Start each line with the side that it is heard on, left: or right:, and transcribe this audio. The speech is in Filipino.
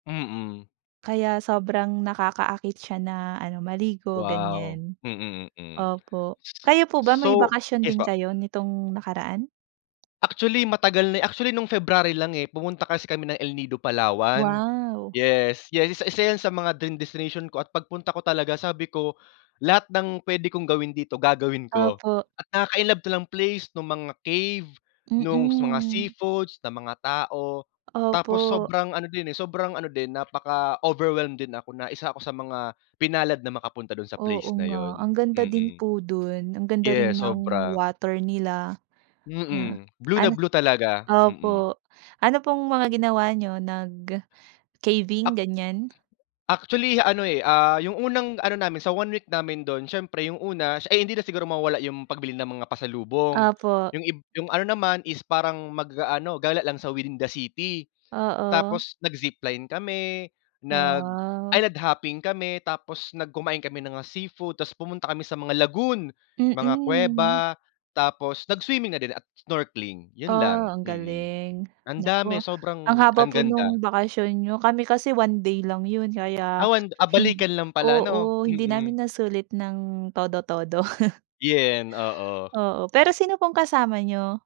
left: Mm.
right: Kaya sobrang nakakaakit siya na ano maligo,
left: Wow,
right: ganiyan.
left: mm, mm,
right: Opo,
left: s
right: kayo po ba may
left: so
right: bakasyon
left: yes
right: din
left: po?
right: kayo nitong nakaraan?
left: Actually matagal na actually nung February lang, eh, pumunta kasi kami ng El Nido Palawan.
right: Wow.
left: Yes, yes, 1 1 yan sa mga dream destination ko at pagpunta ko talaga sabi ko, "Lahat ng puwede kong gawin dito, gagawin ko."
right: Opo.
left: At nakaka-inlove ta lang place, nung mga cave, nung s mga
right: Mm.
left: seafoods, ng mga tao.
right: Opo.
left: Tapos sobrang ano din, eh, sobrang ano din napaka overwhelmed din ako na 1 ako sa mga pinalad na makapunta dun sa
right: Oo
left: place na
right: nga,
left: yun.
right: ang ganda din
left: Mm.
right: po dun, ang ganda rin
left: Yes,
right: ng
left: sobra.
right: water nila. Na
left: Mm, blue na
right: an
left: blue talaga, mm.
right: opo, ano pong mga ginawa niyo nag, ah, caving
left: Ac
right: ganiyan?
left: actually ano, eh, ah, yung unang ano namin sa 1 week namin dun siyempre yung una sh ay hindi na siguro mawawala yung pagbili ng mga pasalubong,
right: Opo.
left: yung ib yung ano naman is parang mag-aano gala lang sa within the city.
right: Oo.
left: Tapos nag-zipline kami,
right: Wow.
left: nag-island hopping kami, tapos nag kumain kami ng mga seafood tapos pumunta kami sa mga lagoon, mga
right: Mm.
left: kuweba, tapos nag-swimming na din at snorkeling yun
right: Ah,
left: lang,
right: ang
left: mm.
right: galing,
left: Andami
right: naku ang
left: sobrang,
right: haba
left: ang
right: po
left: ganda.
right: nung bakasyon niyo kami kasi 1 day lang yun kaya
left: Ah, wan ah,
right: hind
left: balikan lang pala ano
right: oo, hindi
left: mm.
right: namin nasulit ng todo-todo.
left: Yun oo.
right: Oo, pero sino pong kasama niyo?